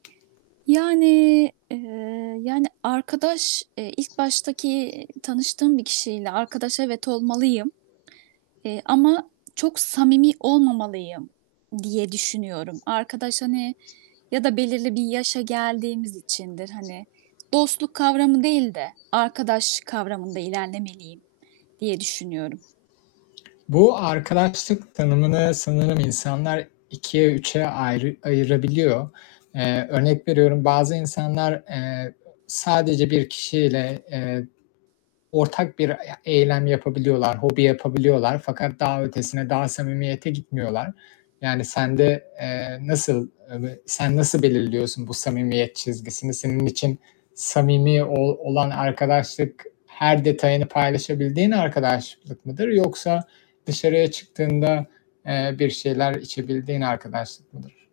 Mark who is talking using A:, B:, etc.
A: Yani, eee, yani, arkadaş, eee, ilk baştaki tanıştığım bir kişiyle arkadaş evet olmalıyım, eee, ama çok samimi olmamalıyım diye düşünüyorum. Arkadaş hani ya da belirli bir yaşa geldiğimiz içindir. Hani, dostluk kavramı değil de arkadaş kavramında ilerlemeliyim diye düşünüyorum.
B: Bu arkadaşlık tanımını sanırım insanlar 2'ye 3'e ayrı ayırabiliyor. Eee, örnek veriyorum, bazı insanlar, eee, sadece 1 kişiyle, eee, ortak bir ya eylem yapabiliyorlar, hobi yapabiliyorlar fakat daha ötesine, daha samimiyete gitmiyorlar. Yani, sende, eee, nasıl, eee, ve sen nasıl belirliyorsun bu samimiyet çizgisini? Senin için samimi ol olan arkadaşlık, her detayını paylaşabildiğin arkadaşlık mıdır yoksa dışarıya çıktığında, eee, bir şeyler içebildiğin arkadaşlık mıdır?